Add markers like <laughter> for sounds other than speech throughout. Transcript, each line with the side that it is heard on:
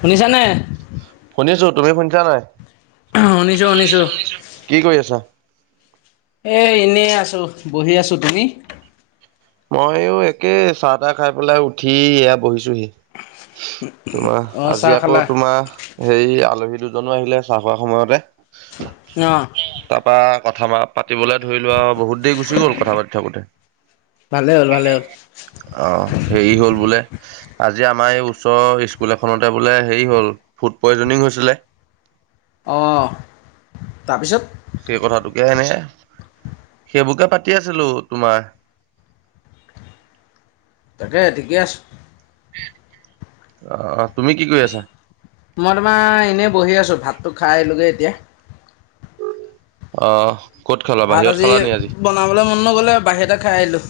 left: শুনিছানে?
right: শুনিছো তুমি শুনছা নাই, শুনিছো - শুনিছো কি কৰি আছা?
left: এই এনেই আছো বহি আছো তুমি?
right: মইয়ো একে চাহ তাহ খাই পেলাই উঠি এইয়া বহিছো। তোমাৰ
left: অ' চাহ
right: আজি আকৌ
left: খালা?
right: তোমাৰ হেৰি আলহী দুজনো আহিলে চাহ খোৱা সময়তে
left: ন।
right: তাৰপা কথা পাতিবলে ধৰি লোৱা আৰু বহুত দেৰি গুচি গ'ল কথা পাতি থাকোতে।
left: ভালে হ'ল ভালে হ'ল।
right: <unintelligible> অহ, হেৰি হ'ল বোলে আজি আমাৰ এই ওচৰৰ স্কুল এখনতে বোলে হেৰি হ'ল ফুড পয়জনিং হৈছিলে। <inaudible>
left: অঁ তাৰপিছত
right: সেই কথাটোকে এনে সেইবোৰকে পাতি আছিলো তোমাৰ। <inaudible>
left: তাকে ঠিকে আছ
right: অ। তুমি কি কৰি আছা?
left: মই তোমাৰ এনেই বহি আছো, ভাতটো খাই আহিলোগে এতিয়া।
right: অ। ক'ত খালা
left: ভাত
right: বাহিৰত
left: আজি
right: খালা নি
left: বনাবলৈ মন নগ'লে বাহিৰতে খাই আহিলো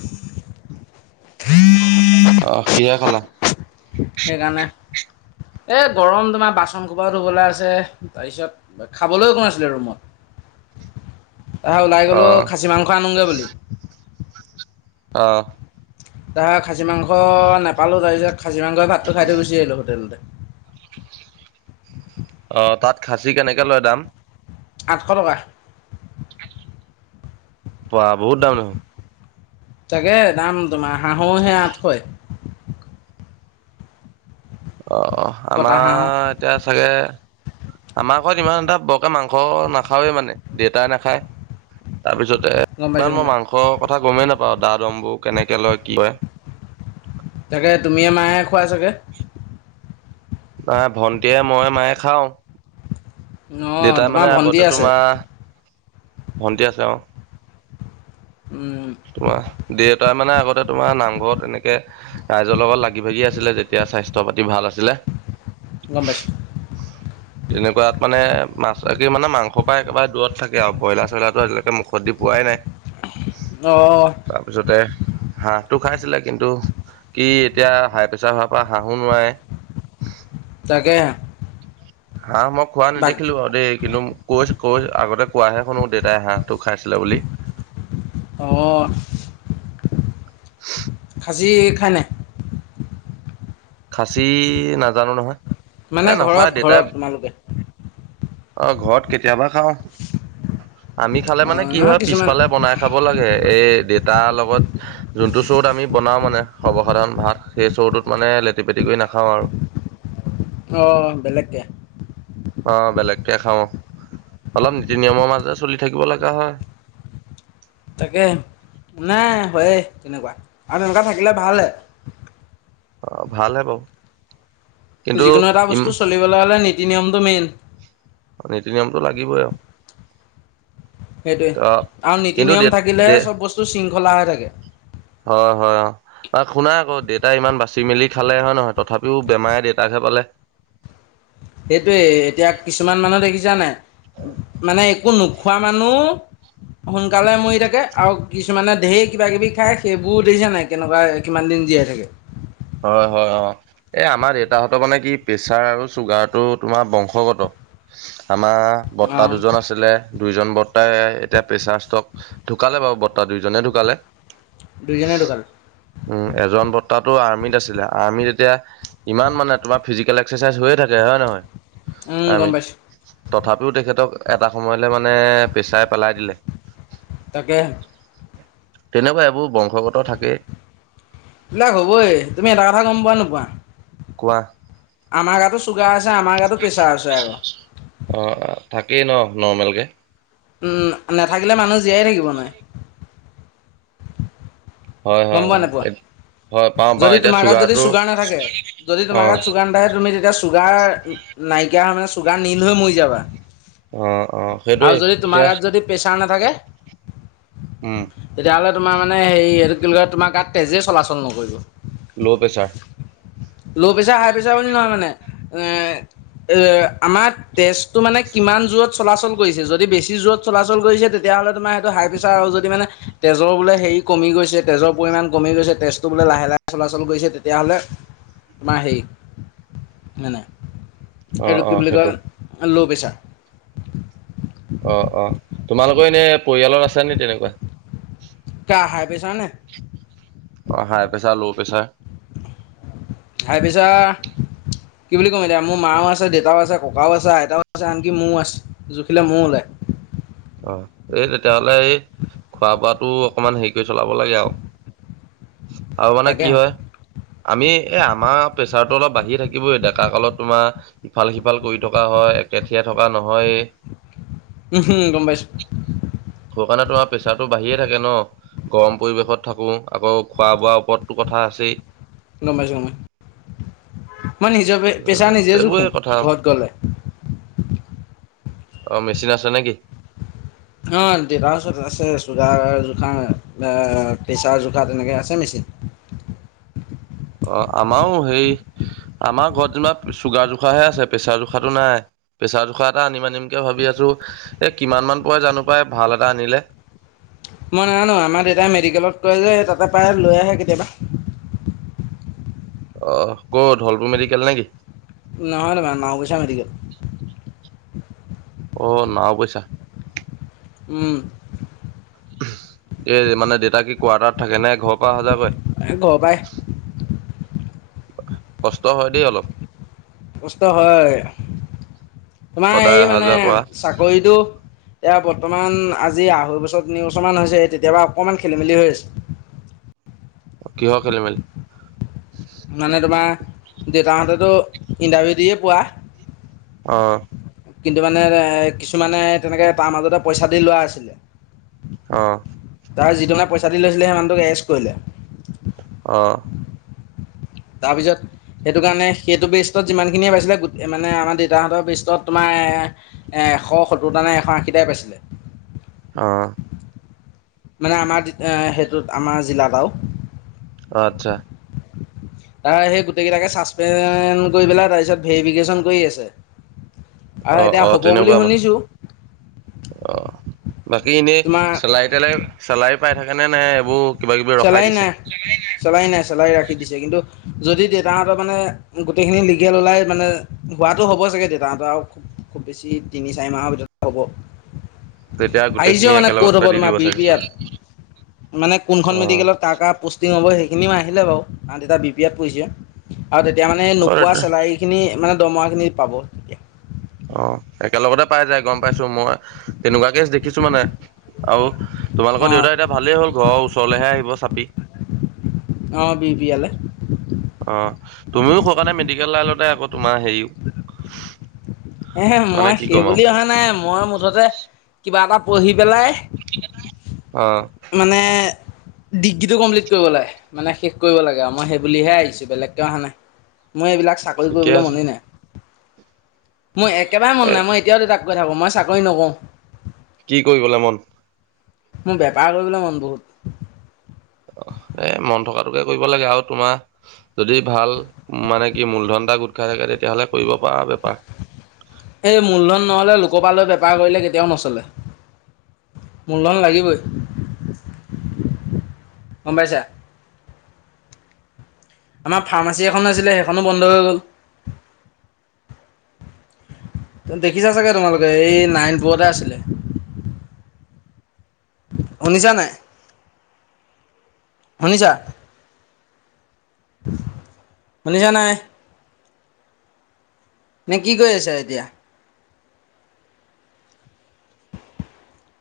right: অ' কিহে খালা?
left: এই গৰম তোমাৰ বাচন কোপাও ধুবলৈ আছে তাৰপিছত খাবলৈও একো আছিলে ৰুমত।
right: <unintelligible>
left: অ ওলাই গ'লো
right: অ'
left: খাছী মাংস আনোগৈ বুলি
right: আহ
left: তাৰ খাচী মাংস নাপালোঁ তাৰপিছত খাচী মাংসই ভাতটো খাই থৈ গুচি আহিলোঁ হোটেলতে
right: অ তাত খাচী কেনেকে লয় দাম
left: আঠশ টকা
right: বা বহুত দাম দেখোন।
left: তাকে দাম তোমাৰ হাঁহোহে আঠশই
right: অ অ
left: কটা
right: আমাৰ
left: হাঁহৰ
right: এতিয়া চাগে আমাৰ ঘৰত ইমান এটা বৰকে মাংস মাংস নাখাওৱে মানে দেউতাই নাখায়
left: গম
right: তাৰপিছত
left: পাইছোঁ গম
right: মই
left: পাইছোঁ
right: মাংসৰ কথা গমেই নাপাওঁ দা দমবোৰ কেনেকে লয় কি লয়।
left: তাকে তুমিয়ে মাহে খোৱা চাগৈ?
right: নাই ভন্টিয়ে মই মায়ে খাওঁ।
left: অঁ
right: দেউতাই
left: তোমাৰ
right: মানে
left: ভণ্টি
right: আগতে
left: আছে
right: তোমাৰ ভণ্টি আছে অ
left: উম
right: তোমাৰ দেউতাৰ মানে আগতে তোমাৰ নামঘৰত এনেকে ৰাইজৰ লগত লাগি ভাগি আছিলে যেতিয়া স্বাস্থ্যৰ পাতি ভাল আছিলে।
left: গম পাইছোঁ।
right: তেনেকুৱাত মানে মাছ কি মানে মাংসৰ পৰা একেবাৰে দূৰত থাকে আৰু ব্ৰইলাৰ- চ্ৰইলাৰটো আজিলৈকে মুখত দি পোৱাই নাই
left: অঁ
right: তাৰপিছতে হাঁহটো খাইছিলে কিন্তু কি এতিয়া হাই প্ৰেছাৰ হোৱাৰ পৰা হাঁহো নোৱাৰে। <unintelligible>
left: তাকে।
right: হা মই খোৱা
left: বাক
right: নেদেখিলো আৰু দেই কিন্তু কচ ক'চ আগতে কোৱাহে শুনো দেউতাই হাঁহ তো খাইছিলে বুলি।
left: অ খাছি খাই নাই।
right: খাচী নাজানো নহয়। এ
left: মানে
right: নাখায়
left: ঘৰত ঘৰত তোমালোকে
right: আহ ঘৰত কেতিয়াবা খাও আমি খালে মানে
left: অঁ
right: কি
left: নহয়
right: হয়
left: কিছুমান
right: পিছফালে বনাই খাব লাগে এই দেতাৰ লগত যোনতটো শ'ত আমি বনাও মানে সৰ্বসাধাৰণ ভাত সেই চৰুটোত মানে লেটি পেটি কৰি নাখাওঁ আৰু
left: অঁ বেলেগকে
right: কে খাও অলপ নীতি নিয়মৰ মাজে চলি থাকিব লগা হয়।
left: তাকে নাই হয় তেনেকুৱা আৰু তেনেকুৱা থাকিলে ভালহে
right: অ ভাল হে বাওঁ
left: যিকোনো এটা বস্তু চলিবলৈ হ'লে নীতি নিয়মটো মেইন।
right: নীতি নিয়মটো লাগিবই আৰু।
left: সেইটোৱে
right: ত
left: আৰু নীতি
right: কিন্তু দে
left: নিয়ম
right: দে
left: থাকিলেহে চব বস্তু শৃংখলা হৈ থাকে।
right: হয় হয় অ শুনা আকৌ দেউতাই ইমান বাচি মেলি খালে হয় নহয় তথাপিও বেমাৰে দেউতাকহে পালে <inaudible>
left: সেইটোয়ে এতিয়া কিছুমান মানুহ দেখিছে ছা নাই মানে একো নোখোৱা মানুহ সোনকালে মৰি থাকে আৰু কিছুমানে ঢেৰ কিবা কিবি খাই সেইবোৰ দেখিছানাই কেনেকুৱা কিমান দিন জীয়াই থাকে।
right: হয় হয় অ এই আমাৰ দেউতাহঁতৰ মানে কি প্ৰেচাৰ আৰু চুগাৰটো তোমাৰ বংশগত। আমাৰ
left: অ
right: বৰ্তাদুজন আছিলে। দুইজন বৰ্তাই এতিয়া প্ৰেচাৰ ষ্টক ঢুকালে বাৰু বৰ্তাহ দুইজনে ঢুকালে
left: দুইজনে ঢুকালে
right: উম এজন বৰ্তাটো আৰ্মিত আৰ্মিত তেতিয়া ইমান মানে তমাৰ ফিজিক এক্সেচাইজ হৈয়ে থাকে হয় নহয়
left: উম
right: আমি
left: গম পাইছো
right: তথাপিও তেখেতক এটা সময়লে মানে পেছাই পেলাই দিলে
left: তাকে
right: তেনেকুৱা এইবোৰ বংশ
left: এইবিলাক হ'বই তুমি এটা কথা গম পোৱা নোপোৱা?
right: কোৱা
left: আমাৰ গাতো চুগাৰ আছে আমাৰ গাতো প্ৰেছাৰ আছে
right: অ
left: আৰু
right: থাকেই ন নৰ্মেল কে।
left: নাথাকিলে মানুহ জীয়াই থাকিব নাই
right: হয় হয় হয় পাওঁ পাওঁ
left: যদি
right: এতিয়া
left: তোমাৰ গাত যদি
right: চুগাৰটো
left: চুগাৰ নাথাকে, যদি
right: অ
left: তোমাৰ গাত চুগাৰ নাথাকে তুমি তেতিয়া চুগাৰ নাইকিয়া হয় মানে চুগাৰ নীল হৈ মৰি যাবা
right: অ অ সেইটোৱে
left: আৰু যদি তোমাৰ
right: এতিয়া
left: গাত যদি পেচা ন
right: উম
left: তেতিয়া হ'লে তোমাৰ হে তোমাৰ গাত তেজে চলাচল নকৰিব।
right: Low pressure
left: low pressure high pressure বুলি নহয় মানে এ এ আমাৰ তেজটো মানে কিমান জোৰত চলাচল কৰিছে যদি বেছি জোৰত চলাচল কৰিছে তেতিয়া তেতিয়াহ'লে তোমাৰ সেইটো হাই প্ৰেছাৰ আৰু যদি মানে তেজৰ বোলে হেৰি কমি গৈছে তেজৰ পৰিমাণ কমি গৈছে তেজটো বোলে লাহে লাহে চলাচল কৰিছে তেতিয়াহ'লে তোমাৰ হেৰি মানে।
right: অ
left: এইটো কি
right: অ
left: বুলি কয়
right: সেইটো।
left: ল' প্ৰেছা
right: অ অ তোমালোকৰ এনে পৰিয়ালত আছ নি তেনেকুৱা
left: কা হাই পেছা নে
right: অ high pressure, low pressure.
left: High pressure কি বুলি ক'ম এতিয়া মোৰ মাও আছে দেউতাও আছে ককাও আছে আইতাও আছে আনকি ময়ও আছে জুখিলে ময়ও ওলায়
right: <inaudible> অ এই তেতিয়াহলে এই খোৱা বোৱাটো অকমান হেৰিকে চলাব লাগে আৰু। আৰু মানে
left: তাকে
right: কি হয় আমি এ আমাৰ প্ৰেচাৰতটো অলপ বাঢ়ি থাকিবই ডেকা কালত তোমাৰ ইফাল সিফাল কৰি থকা হয় একেঠিয়া থকা নহয়
left: উম হম গম পাইছো
right: মানে তোমাৰ প্ৰেছাৰটো বাঢ়িয়ে থাকে ন গৰম পৰিৱেশত থাকো আকৌ খোৱা বোৱাৰ ওপৰতো কথা আছেই।
left: গমপাইছো। মই নিজে পেচা
right: উম
left: নিজে জোখো
right: সেইবোৰে কথা
left: ঘৰত
right: আৰু
left: গলে।
right: অ মেচিন আছে নেকি
left: অ দেউতাৰ ওচৰত আছে চুগাৰ জোখা পেচাৰ জোখা তেনেকে আছে মেচিনা <unintelligible>
right: <inaudible> অ আমাৰো সেই আমাৰ ঘৰত যেনিবা চুগাৰ জোখাহে আছে প্ৰেছাৰ জোখাটো নাই। প্ৰেছাৰ জোখাৰ এটা আনিম আনিমকে ভাবি আছো এ কিমান মান পৰে জানো পাই ভাল এটা আনিলে <inaudible>
left: মই নাজানো আমাৰ দেউতাই মেডিকেলত কৰে যে তাতে পায় লৈ আহে কেতিয়াবা।
right: অঁ কত ধলপুৰ মেডিকেল নে কি
left: নহয় তোমাৰ মাওবৈছা মেডিকেল
right: অ নাওবৈছা
left: উম।
right: এ মানে দেউতা কি কোৱাৰ্টাৰত থাকে নে ঘৰত
left: এ ঘৰ পাই
right: কষ্ট হয় দেই অলপ
left: কষ্ট হয় তোমাৰ
right: সদায়
left: এই
right: অহা
left: মানে
right: যোৱা কৰা
left: চাকৰিটো এতিয়া বৰ্তমান আজি আঢ়ৈ বছৰ তিনি বছৰমান হৈছে তেতিয়াপা অকণমান খেলি মেলি হৈ আছে।
right: কিহৰ খেলি মেলি।
left: মানে তোমাৰ দেউতাহঁতেতো ইণ্টাৰভিউ দিয়ে পোৱা
right: আহ
left: কিন্তু মানে এ কিছুমানে তেনেকে তাৰ মাজতে পইচা দি লোৱা আছিলে
right: আহ
left: তাৰ যিজনে পইচা দি লৈছিলে সেই মানুটোক এৰেষ্ট কৰিলে
right: অঁ
left: তাৰপিছত সেইটো কাৰণে সেইটো বেষ্টত যিমানখিনিয়ে পাইছিলে মানে আমাৰ দেউতাহঁতৰ বেষ্টত তোমাৰ এশ সত্তৰটা নে এশ আশীটাই পাইছিলে।
right: অহ।
left: মানে আমাৰ সেইটোত আমাৰ জিলাত আও
right: অঁ আত্ছা
left: তাৰ সেই গোটেইকেইটাকে ছাছপেন কৰি পেলাই তাৰপিছত ভেৰিফিকেশ্যন কৰি আছে আৰু
right: অহ
left: এতিয়া
right: অহ
left: হ'ব বুলি
right: তেনেকুৱা মানে।
left: শুনিছোঁ
right: অ' বাকী এনেই
left: তোমাৰ
right: চেলাৰী তেলাৰী চেলাৰী পাই থাকে নে নাই এইবোৰ কিবা কিবি ৰখাই
left: চেলাই
right: দিছে
left: নাই চেলাই নাই চেলাই ৰাখি দিছে কিন্তু যদি দেউতাহঁতৰ মানে গোটেইখিনি লিগেল ওলাই মানে হোৱাটো হ'ব চাগে দেউতাহঁতৰ আৰু খুব বেছি তিনি চাৰি মাহৰ ভিতৰতে হ'ব।
right: তেতিয়া
left: আইজিও
right: গোটেইখিনি
left: মানে ক'ত
right: একেলগতে
left: হ'ব
right: দি
left: তোমাৰ
right: দিব
left: বি
right: চাগে
left: পি
right: চোন
left: ইাত মানে
right: অ
left: কোনখন মেডিকেলত কাৰ কাৰ প'ষ্টিং হ'ব সেইখিনিও আহিলে বাৰু আমাৰ ডেটা বি পি এত পৰিছে। আৰু তেতিয়া মানে
right: অ
left: নোপোৱা চেলাৰিখিনি মানে দৰমহাখিনি পাব।
right: অ একেলগতে পাই যায় গম পাইছো মই তেনেকুৱা কেচ দেখিছো মানে আৰু তোমালোকৰ
left: অঁ
right: দেউতা এতিয়া ভালেই হ'ল ঘৰৰ ওচৰলৈহে আহিব চাপি
left: অ বি পিয়ালে
right: অ তুমিও স কাৰণে মেডিকেল লাইনতে আকৌ তোমাৰ হেৰি
left: এহে
right: মানে
left: মই
right: কি
left: সেইব
right: ক'ম আৰু
left: অহা নাই মই মুঠতে কিবা এটা পঢ়ি পেলাই
right: <inaudible>
left: মানে ডিগ্ৰীটো কমপ্লিট কৰিব লাগে মানে শেষ কৰিব লাগে আৰু মই সেই বুলিহে আহিছো বেলেগকে অহা নাই। মই এইবিলাক চাকৰি
right: ঠিকে
left: কৰিবলে
right: আছে
left: মনে নাই। মোৰ একেবাৰে মন
right: এ
left: নাই মই এতিয়াও দেউতাক কৈ থাকোঁ মই চাকৰি নকৰোওঁ।
right: কি কৰিবলে মন
left: মোৰ বেপাৰ কৰিবলৈ মন বহুত
right: অ। এ মন থকাটোকে কৰিব লাগে আৰু তোমাৰ যদি ভাল মানে কি মূলধনটা গোট খাই থাকে তেতিয়াহ'লে কৰিব পৰা
left: এই মূলধন নহ'লে লোকপালৈ বেপাৰ কৰিলে কেতিয়াও নচলে মূলধন লাগিবই গম পাইছা‌, আমাৰ ফাৰ্মাচী এখনো আছিলে সেইখনো বন্ধ হৈ গ'ল ত দেখিছা চাগে তোমালোকে এই নাইন বোৱতে আছিলে শুনিছা নাই, শুনিচা। শুনিছা নাই নে কি কৰি আছা এতিয়া